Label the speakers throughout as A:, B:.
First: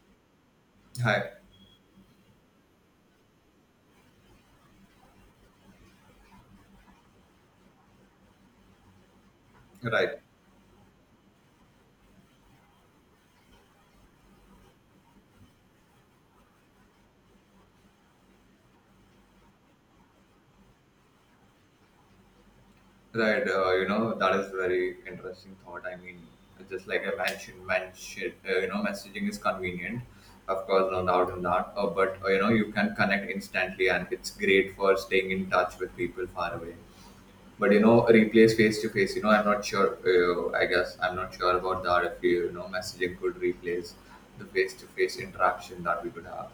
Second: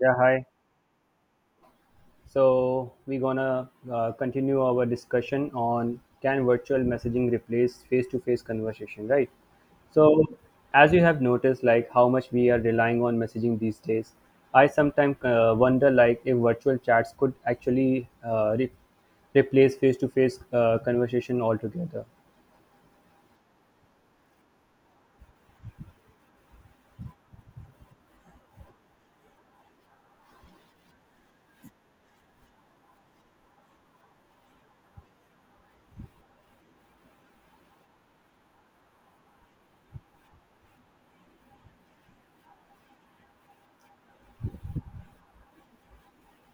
A: Yeah, hi.
B: Hi.
A: So we're gonna continue our discussion on can virtual messaging replace face-to-face conversation, right?
B: Right.
A: So as you have noticed, like how much we are relying on messaging these days, I sometimes wonder like if virtual chats could actually replace face-to-face conversation altogether.
B: Right. That is very interesting thought. I mean, just like I mentioned, you know, messaging is convenient. Of course, no doubt in that. But, you know, you can connect instantly and it's great for staying in touch with people far away. But, you know, replace face to face, you know, I'm not sure. I guess I'm not sure about that if, you know, messaging could replace the face to face interaction that we could have.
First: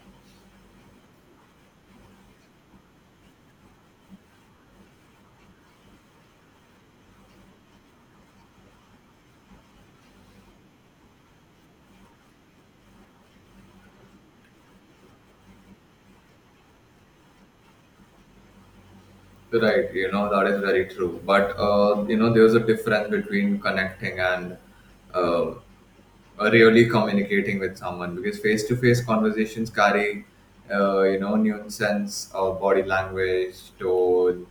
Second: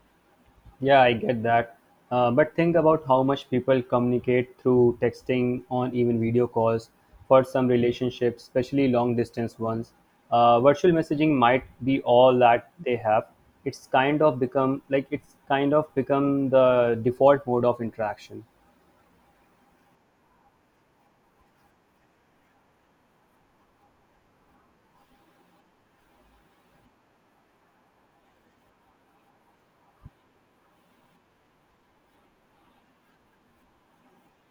A: Yeah, I get that. But think about how much people communicate through texting on even video calls for some relationships, especially long distance ones. Virtual messaging might be all that they have. It's kind of become the default mode of interaction.
B: Right, you know, that is very true. But, you know, there's a difference between connecting and um, really communicating with someone because face to face conversations carry, you know, nuance of body language, tone,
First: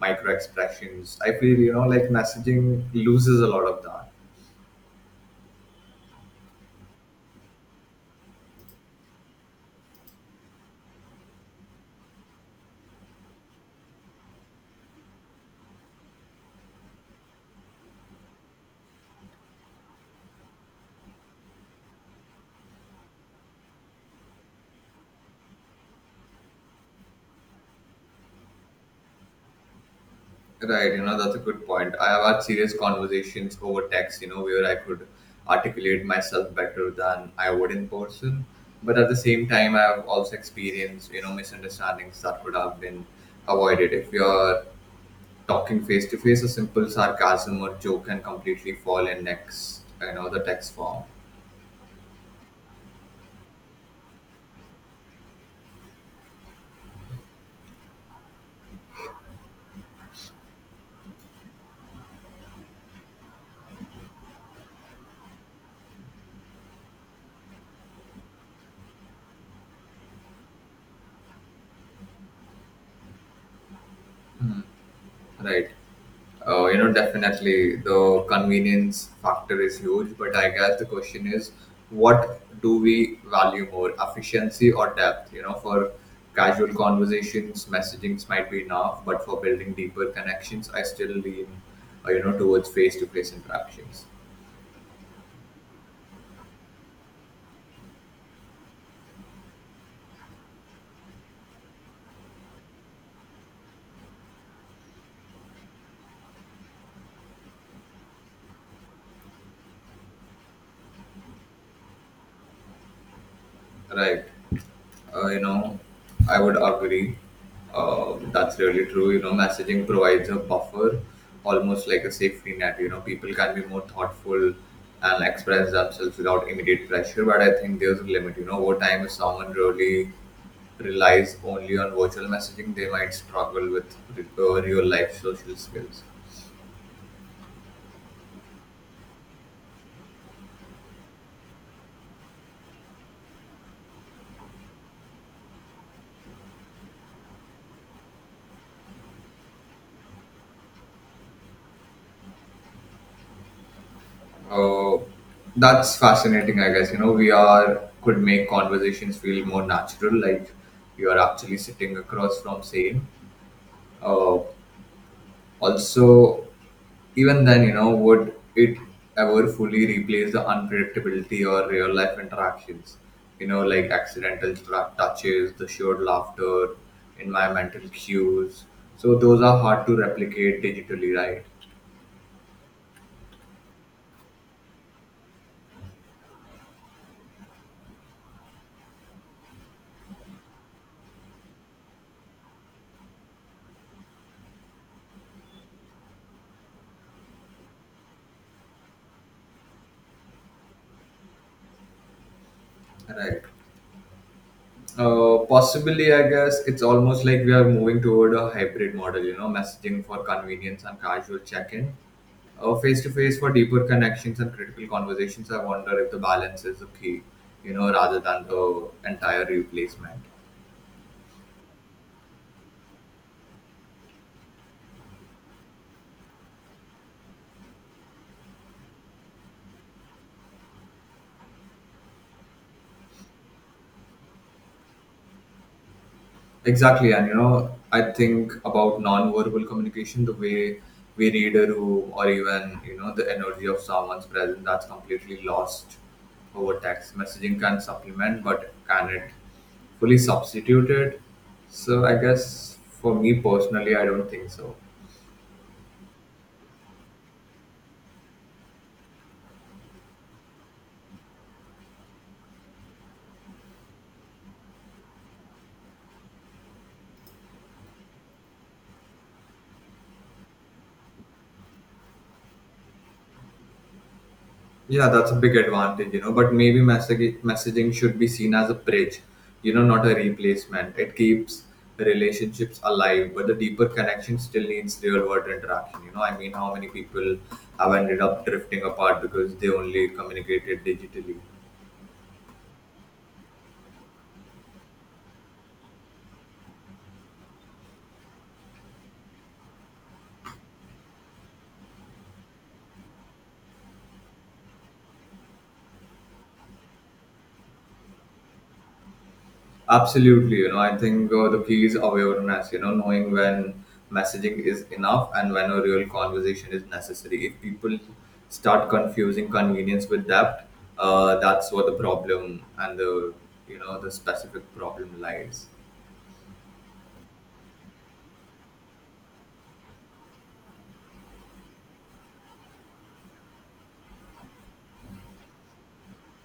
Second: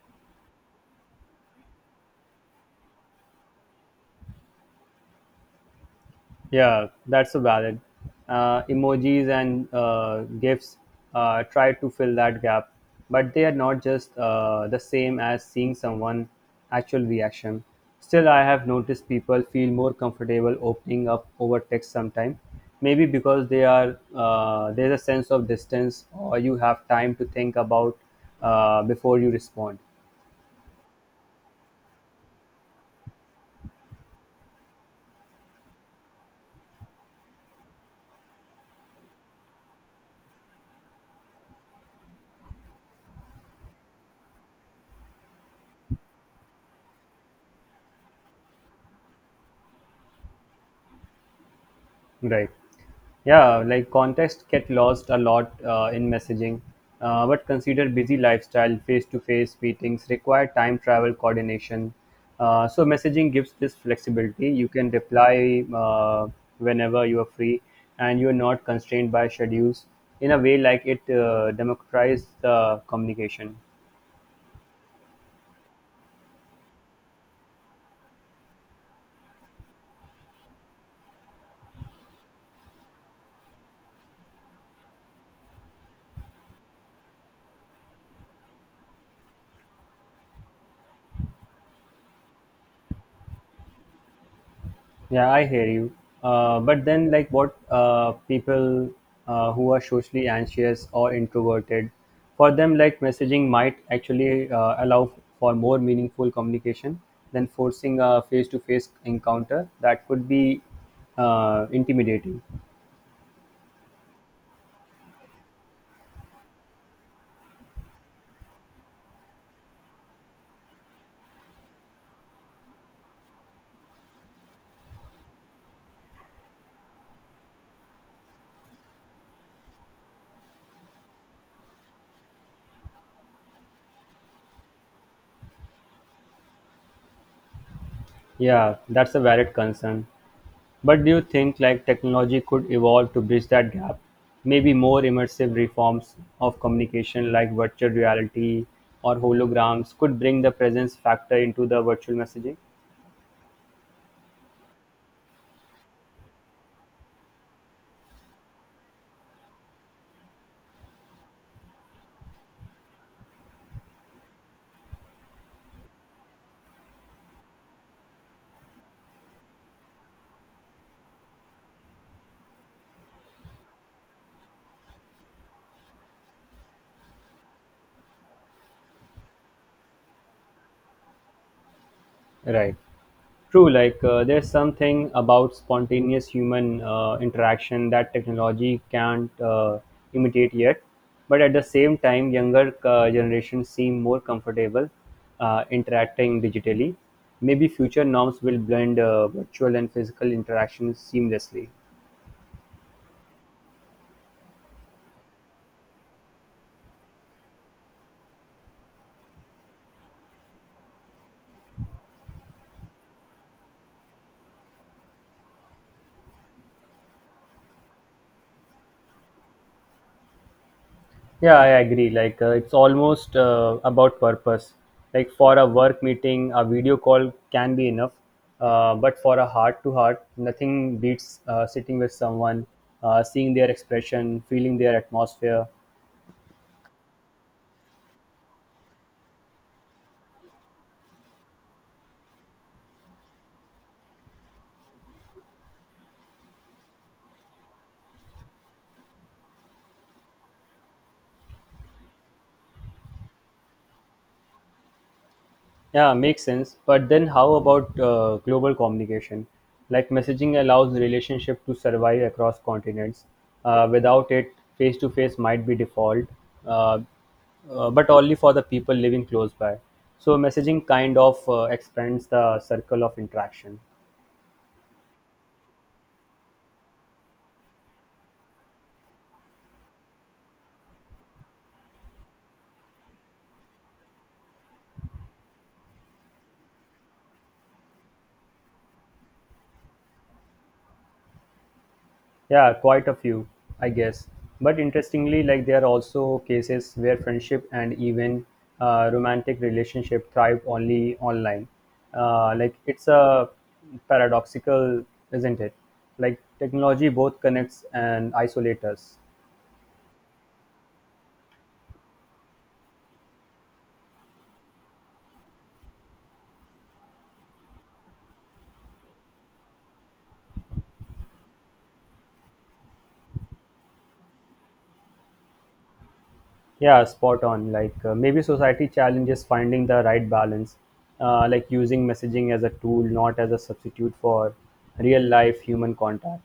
B: micro expressions. I feel, you know, like messaging loses a lot of that.
A: Yeah, that's a valid. Emojis and GIFs try to fill that gap, but they are not just the same as seeing someone' actual reaction. Still, I have noticed people feel more comfortable opening up over text sometime. Maybe because they are there's a sense of distance, or you have time to think about before you respond.
B: Right, you know, that's a good point. I have had serious conversations over text, you know, where I could articulate myself better than I would in person. But at the same time, I have also experienced, you know, misunderstandings that could have been avoided. If you're talking face to face, a simple sarcasm or joke can completely fall in next, you know, the text form.
A: Right. Yeah, like context get lost a lot in messaging. But consider busy lifestyle, face-to-face meetings require time travel coordination. So messaging gives this flexibility. You can reply whenever you are free, and you are not constrained by schedules. In a way, like it democratizes communication.
B: Right. Oh, you know, definitely the convenience factor is huge, but I guess the question is what do we value more, efficiency or depth? You know, for casual conversations, messagings might be enough, but for building deeper connections, I still lean, you know, towards face to face interactions.
A: Yeah, I hear you. But then, like, what people who are socially anxious or introverted, for them, like, messaging might actually allow for more meaningful communication than forcing a face to face encounter that could be intimidating.
B: Right. You know, I would agree. That's really true. You know, messaging provides a buffer, almost like a safety net. You know, people can be more thoughtful and express themselves without immediate pressure. But I think there's a limit. You know, over time, if someone really relies only on virtual messaging, they might struggle with real life social skills.
A: Yeah, that's a valid concern. But do you think like technology could evolve to bridge that gap? Maybe more immersive reforms of communication like virtual reality or holograms could bring the presence factor into the virtual messaging?
B: Oh, that's fascinating, I guess. You know, we are could make conversations feel more natural, like you are actually sitting across from saying. Uh, Also, even then, you know, would it ever fully replace the unpredictability or real life interactions? You know, like accidental touches, the shared laughter, environmental cues. So those are hard to replicate digitally, right?
A: Right. True, like there's something about spontaneous human interaction that technology can't imitate yet. But at the same time, younger generations seem more comfortable interacting digitally. Maybe future norms will blend virtual and physical interactions seamlessly.
B: Right. Possibly, I guess it's almost like we are moving toward a hybrid model, you know, messaging for convenience and casual check in, face to face for deeper connections and critical conversations. I wonder if the balance is the key, you know, rather than the entire replacement.
A: Yeah, I agree. Like it's almost about purpose. Like for a work meeting, a video call can be enough. But for a heart to heart, nothing beats sitting with someone, seeing their expression, feeling their atmosphere.
B: Exactly. And, you know, I think about non verbal communication, the way we read a room or even, you know, the energy of someone's presence that's completely lost over text. Messaging can supplement, but can it? Fully substituted. So I guess for me personally, I don't think so.
A: Yeah, makes sense. But then how about global communication? Like messaging allows relationship to survive across continents. Without it, face to face might be default, uh, but only for the people living close by. So messaging kind of expands the circle of interaction.
B: Yeah, that's a big advantage, you know. But maybe messaging should be seen as a bridge, you know, not a replacement. It keeps relationships alive, but the deeper connection still needs real world interaction. You know, I mean, how many people have ended up drifting apart because they only communicated digitally?
A: Yeah, quite a few, I guess. But interestingly, like there are also cases where friendship and even romantic relationship thrive only online. Like it's a paradoxical, isn't it? Like technology both connects and isolates us.
B: Absolutely, you know, I think the key is awareness, you know, knowing when messaging is enough and when a real conversation is necessary. If people start confusing convenience with depth, that's where the problem and the, you know, the specific problem lies.
A: Yeah, spot on. Like maybe society challenges finding the right balance, like using messaging as a tool, not as a substitute for real life human contact.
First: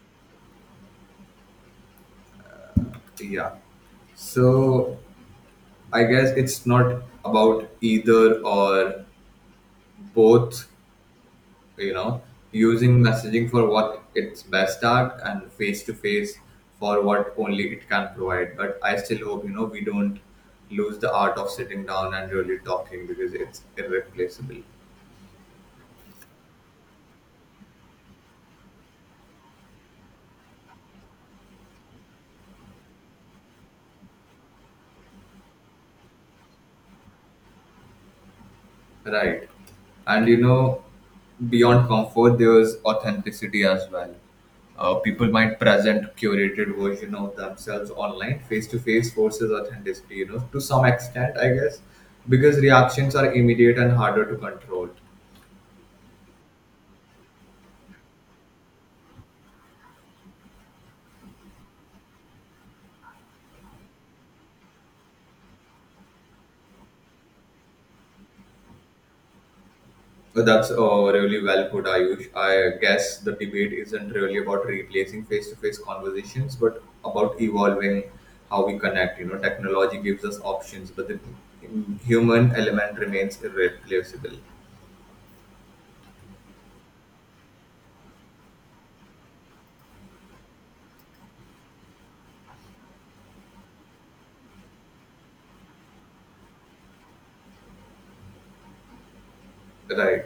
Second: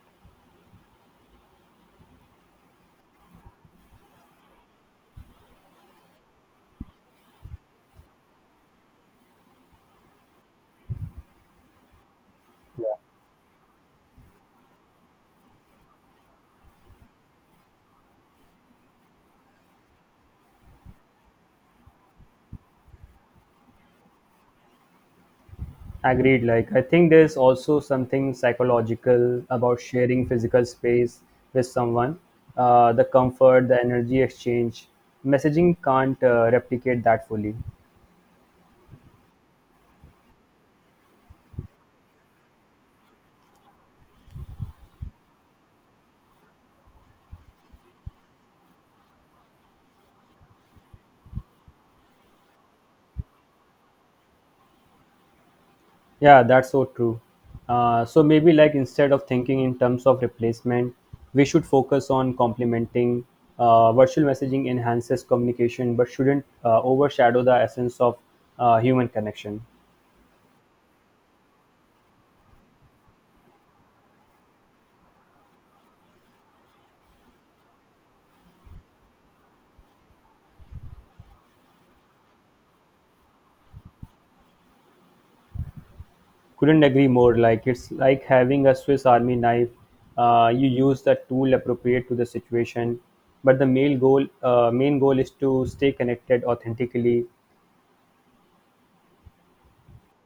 B: Yeah. So I guess it's not about either or both, you know, using messaging for what it's best at and face to face for what only it can provide, but I still hope, you know, we don't lose the art of sitting down and really talking because it's irreplaceable.
A: Agreed. Like, I think there's also something psychological about sharing physical space with someone. The comfort, the energy exchange. Messaging can't replicate that fully.
B: Right, and you know, beyond comfort there's authenticity as well. People might present curated version of themselves online, face to face forces authenticity, you know, to some extent I guess, because reactions are immediate and harder to control.
A: Yeah, that's so true. So maybe like instead of thinking in terms of replacement, we should focus on complementing. Virtual messaging enhances communication, but shouldn't overshadow the essence of human connection.
B: That's really well put, Ayush. I guess the debate isn't really about replacing face-to-face conversations, but about evolving how we connect. You know, technology gives us options, but the human element remains irreplaceable,
A: Couldn't agree more. Like it's like having a Swiss Army knife. You use the tool appropriate to the situation, but the main goal is to stay connected authentically.
B: right?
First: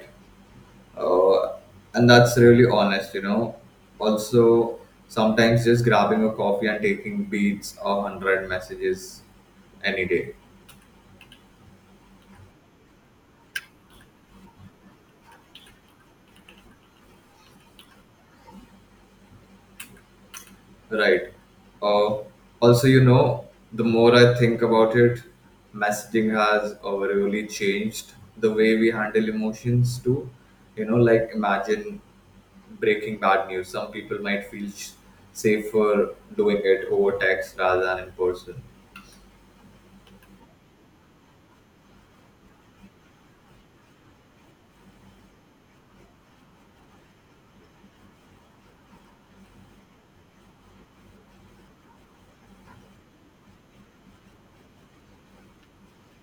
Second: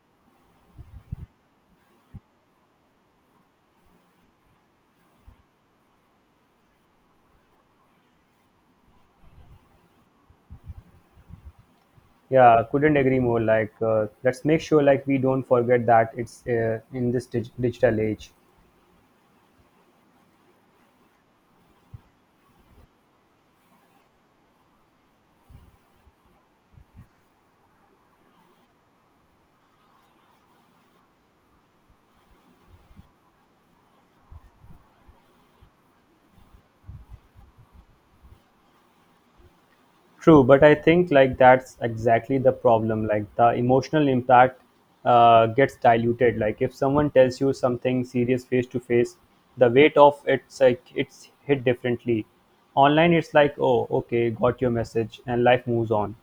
B: Uh, and that's really honest. You know, also sometimes just grabbing a coffee and taking beats or hundred messages any day.
A: Yeah, couldn't agree more. Like let's make sure like we don't forget that it's in this digital age.
B: Right. Uh, Also, you know, the more I think about it, messaging has really changed the way we handle emotions too. You know, like imagine breaking bad news. Some people might feel safer doing it over text rather than in person.
A: True, but I think like that's exactly the problem. Like the emotional impact gets diluted. Like if someone tells you something serious face to face, the weight of it's like it's hit differently. Online, it's like, oh, okay, got your message, and life moves on.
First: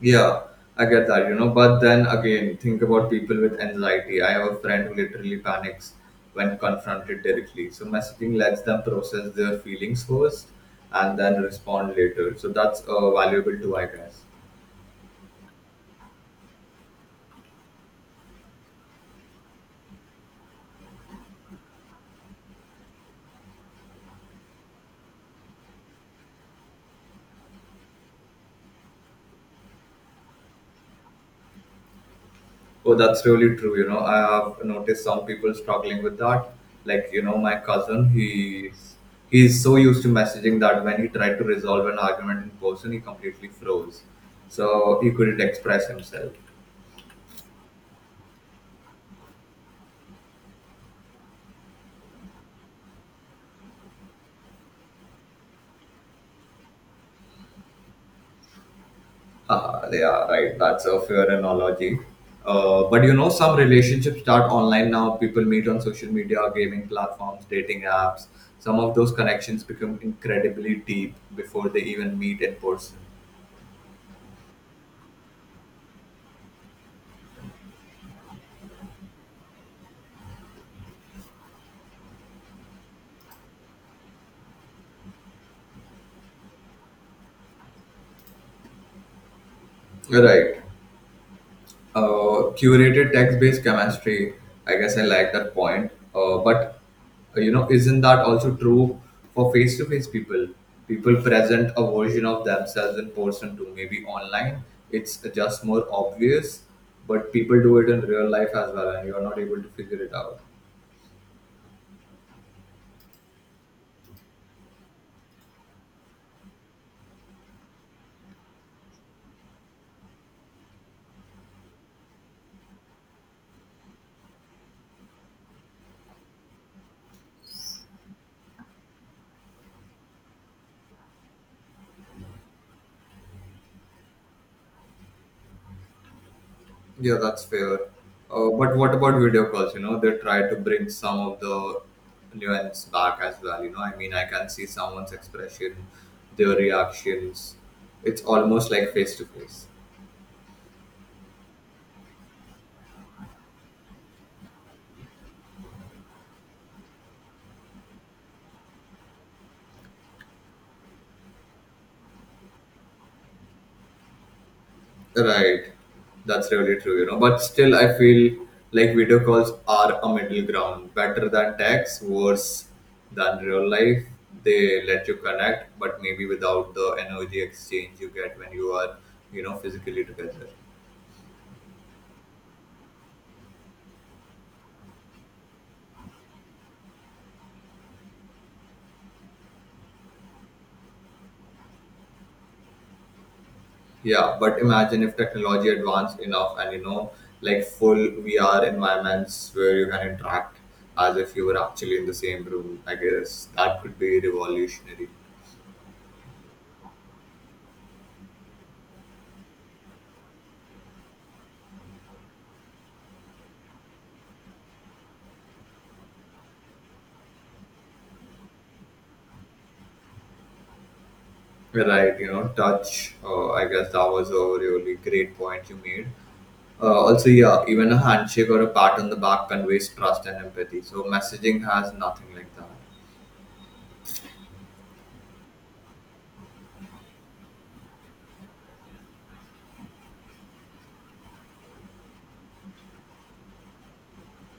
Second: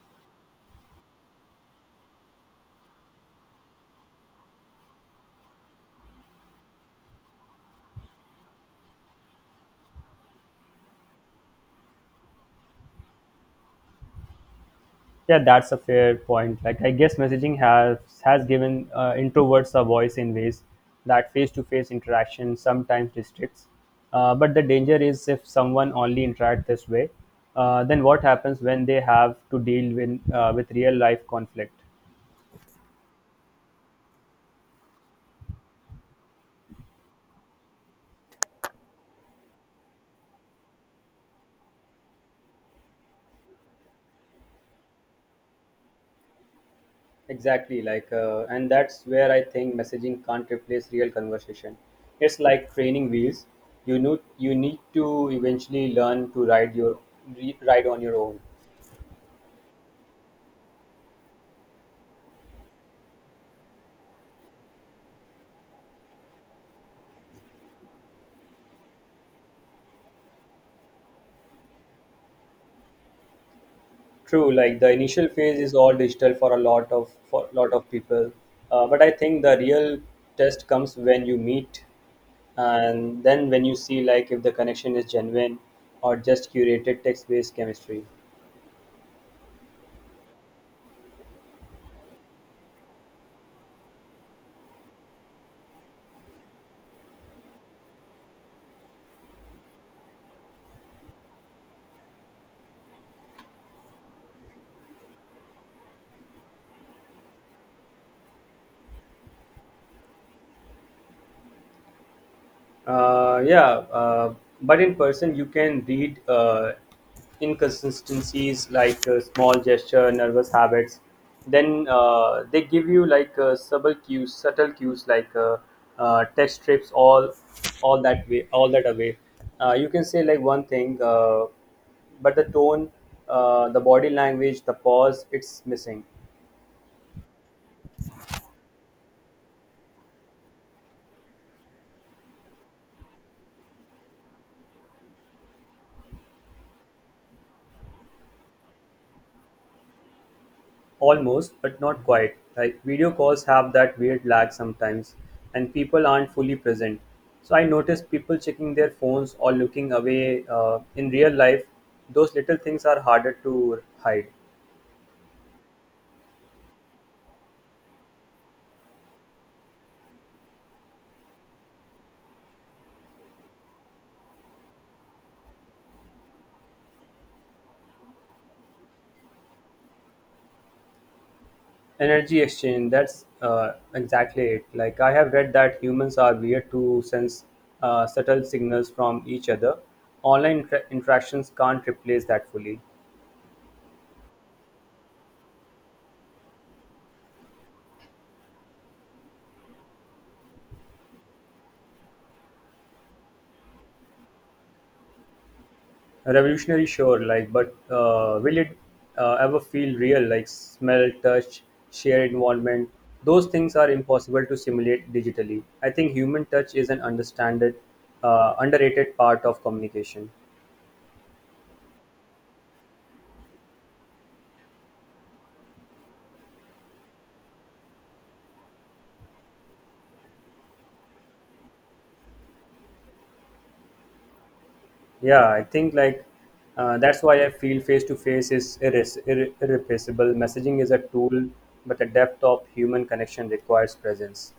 B: Yeah, I get that, you know. But then again, think about people with anxiety. I have a friend who literally panics when confronted directly. So messaging lets them process their feelings first and then respond later. So that's valuable too, I guess.
A: Yeah, that's a fair point. Like, I guess messaging has given introverts a voice in ways that face-to-face interaction sometimes restricts. But the danger is if someone only interact this way, then what happens when they have to deal with real life conflict?
B: Oh, that's really true. You know, I have noticed some people struggling with that. Like, you know, my cousin, he's so used to messaging that when he tried to resolve an argument in person, he completely froze. So he couldn't express himself.
A: Exactly, like, and that's where I think messaging can't replace real conversation. It's like training wheels. You know, you need to eventually learn to ride on your own.
B: Ah, they are right. That's a fair analogy. But you know, some relationships start online now. People meet on social media, gaming platforms, dating apps. Some of those connections become incredibly deep before they even meet in person.
A: True, like the initial phase is all digital for a lot of for lot of people, but I think the real test comes when you meet, and then when you see like if the connection is genuine or just curated text-based chemistry.
B: Right. Curated text-based chemistry. I guess I like that point. But, you know, isn't that also true for face-to-face people? People present a version of themselves in person to maybe online. It's just more obvious, but people do it in real life as well, and you're not able to figure it out.
A: Yeah, uh, but in person you can read inconsistencies like small gesture, nervous habits. Then they give you like subtle cues, like text strips, all that way, all that away. You can say like one thing, but the tone, the body language, the pause, it's missing.
B: Yeah, that's fair. But what about video calls? You know, they try to bring some of the nuance back as well. You know, I mean, I can see someone's expression, their reactions. It's almost like face to face.
A: Almost, but not quite. Like video calls have that weird lag sometimes, and people aren't fully present. So I noticed people checking their phones or looking away. In real life, those little things are harder to hide.
B: Right. That's really true, you know. But still, I feel like video calls are a middle ground. Better than text, worse than real life. They let you connect, but maybe without the energy exchange you get when you are, you know, physically together.
A: Energy exchange, that's exactly it. Like I have read that humans are weird to sense subtle signals from each other. Online interactions can't replace that fully.
B: Yeah, but imagine if technology advanced enough and you know, like full VR environments where you can interact as if you were actually in the same room. I guess that could be revolutionary.
A: Revolutionary, sure. Like, but will it ever feel real, like smell, touch, share involvement. Those things are impossible to simulate digitally. I think human touch is an understanded underrated part of communication.
B: Right, you know, touch. I guess that was a really great point you made. Also, yeah, even a handshake or a pat on the back conveys trust and empathy. So messaging has nothing like that.
A: Yeah, I think like that's why I feel face to face is irreplaceable. Messaging is a tool, but the depth of human connection requires presence.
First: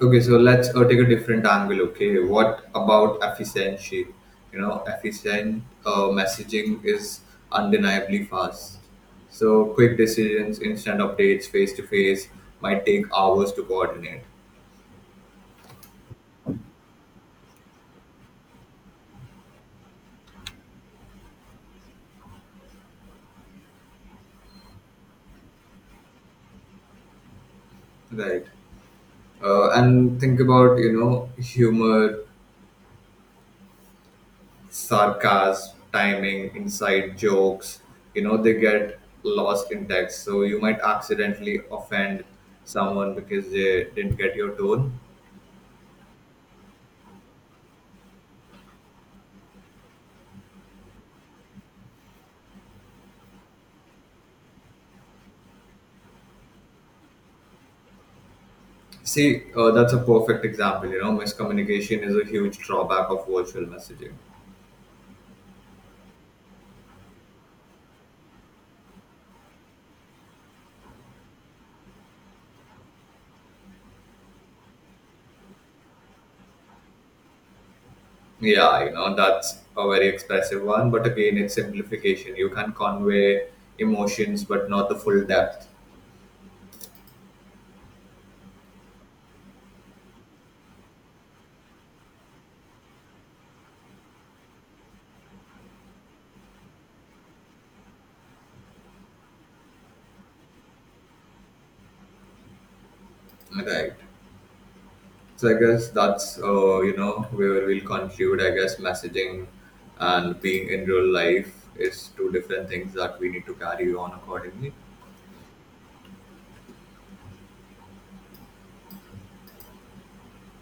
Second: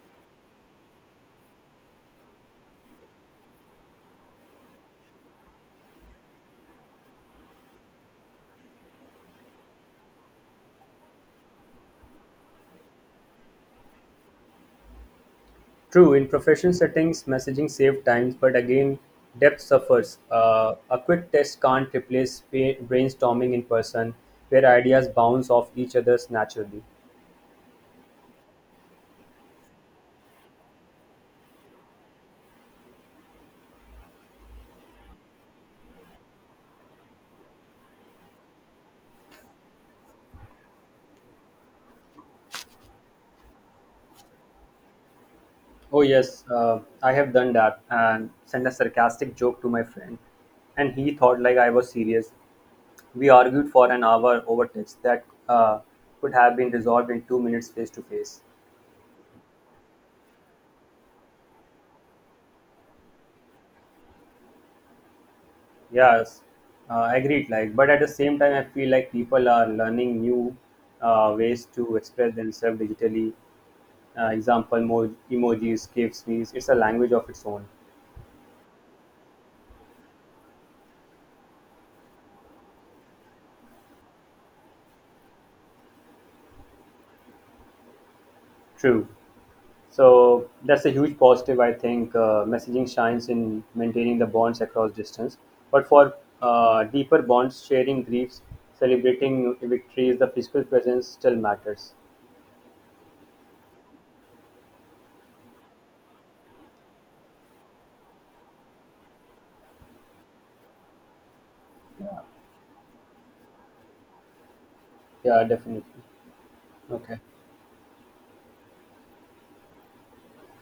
B: Okay, so let's take a different angle. Okay, what about efficiency? You know, efficient messaging is undeniably fast. So, quick decisions, instant updates, face to face might take hours to coordinate,
A: True, in professional settings, messaging saves time, but again, depth suffers. A quick test can't replace brainstorming in person, where ideas bounce off each other's naturally.
B: right? And think about, you know, humor, sarcasm, timing, inside jokes, you know, they get lost in text. So, you might accidentally offend someone because they didn't get your tone.
A: Oh, yes, I have done that and sent a sarcastic joke to my friend, and he thought like I was serious. We argued for an hour over text that could have been resolved in 2 minutes face to face.
B: See, that's a perfect example. You know, miscommunication is a huge drawback of virtual messaging.
A: Yes, agreed. Like, but at the same time, I feel like people are learning new ways to express themselves digitally. Example, more emojis, GIFs, memes. It's a language of its own.
B: Yeah, you know, that's a very expressive one, but again, it's simplification. You can convey emotions, but not the full depth.
A: True. So that's a huge positive. I think messaging shines in maintaining the bonds across distance. But for deeper bonds, sharing griefs, celebrating victories, the physical presence still matters.
B: Right. So I guess that's, you know, where we'll conclude. I guess messaging and being in real life is two different things that we need to carry on accordingly.
A: Yeah, definitely. Okay.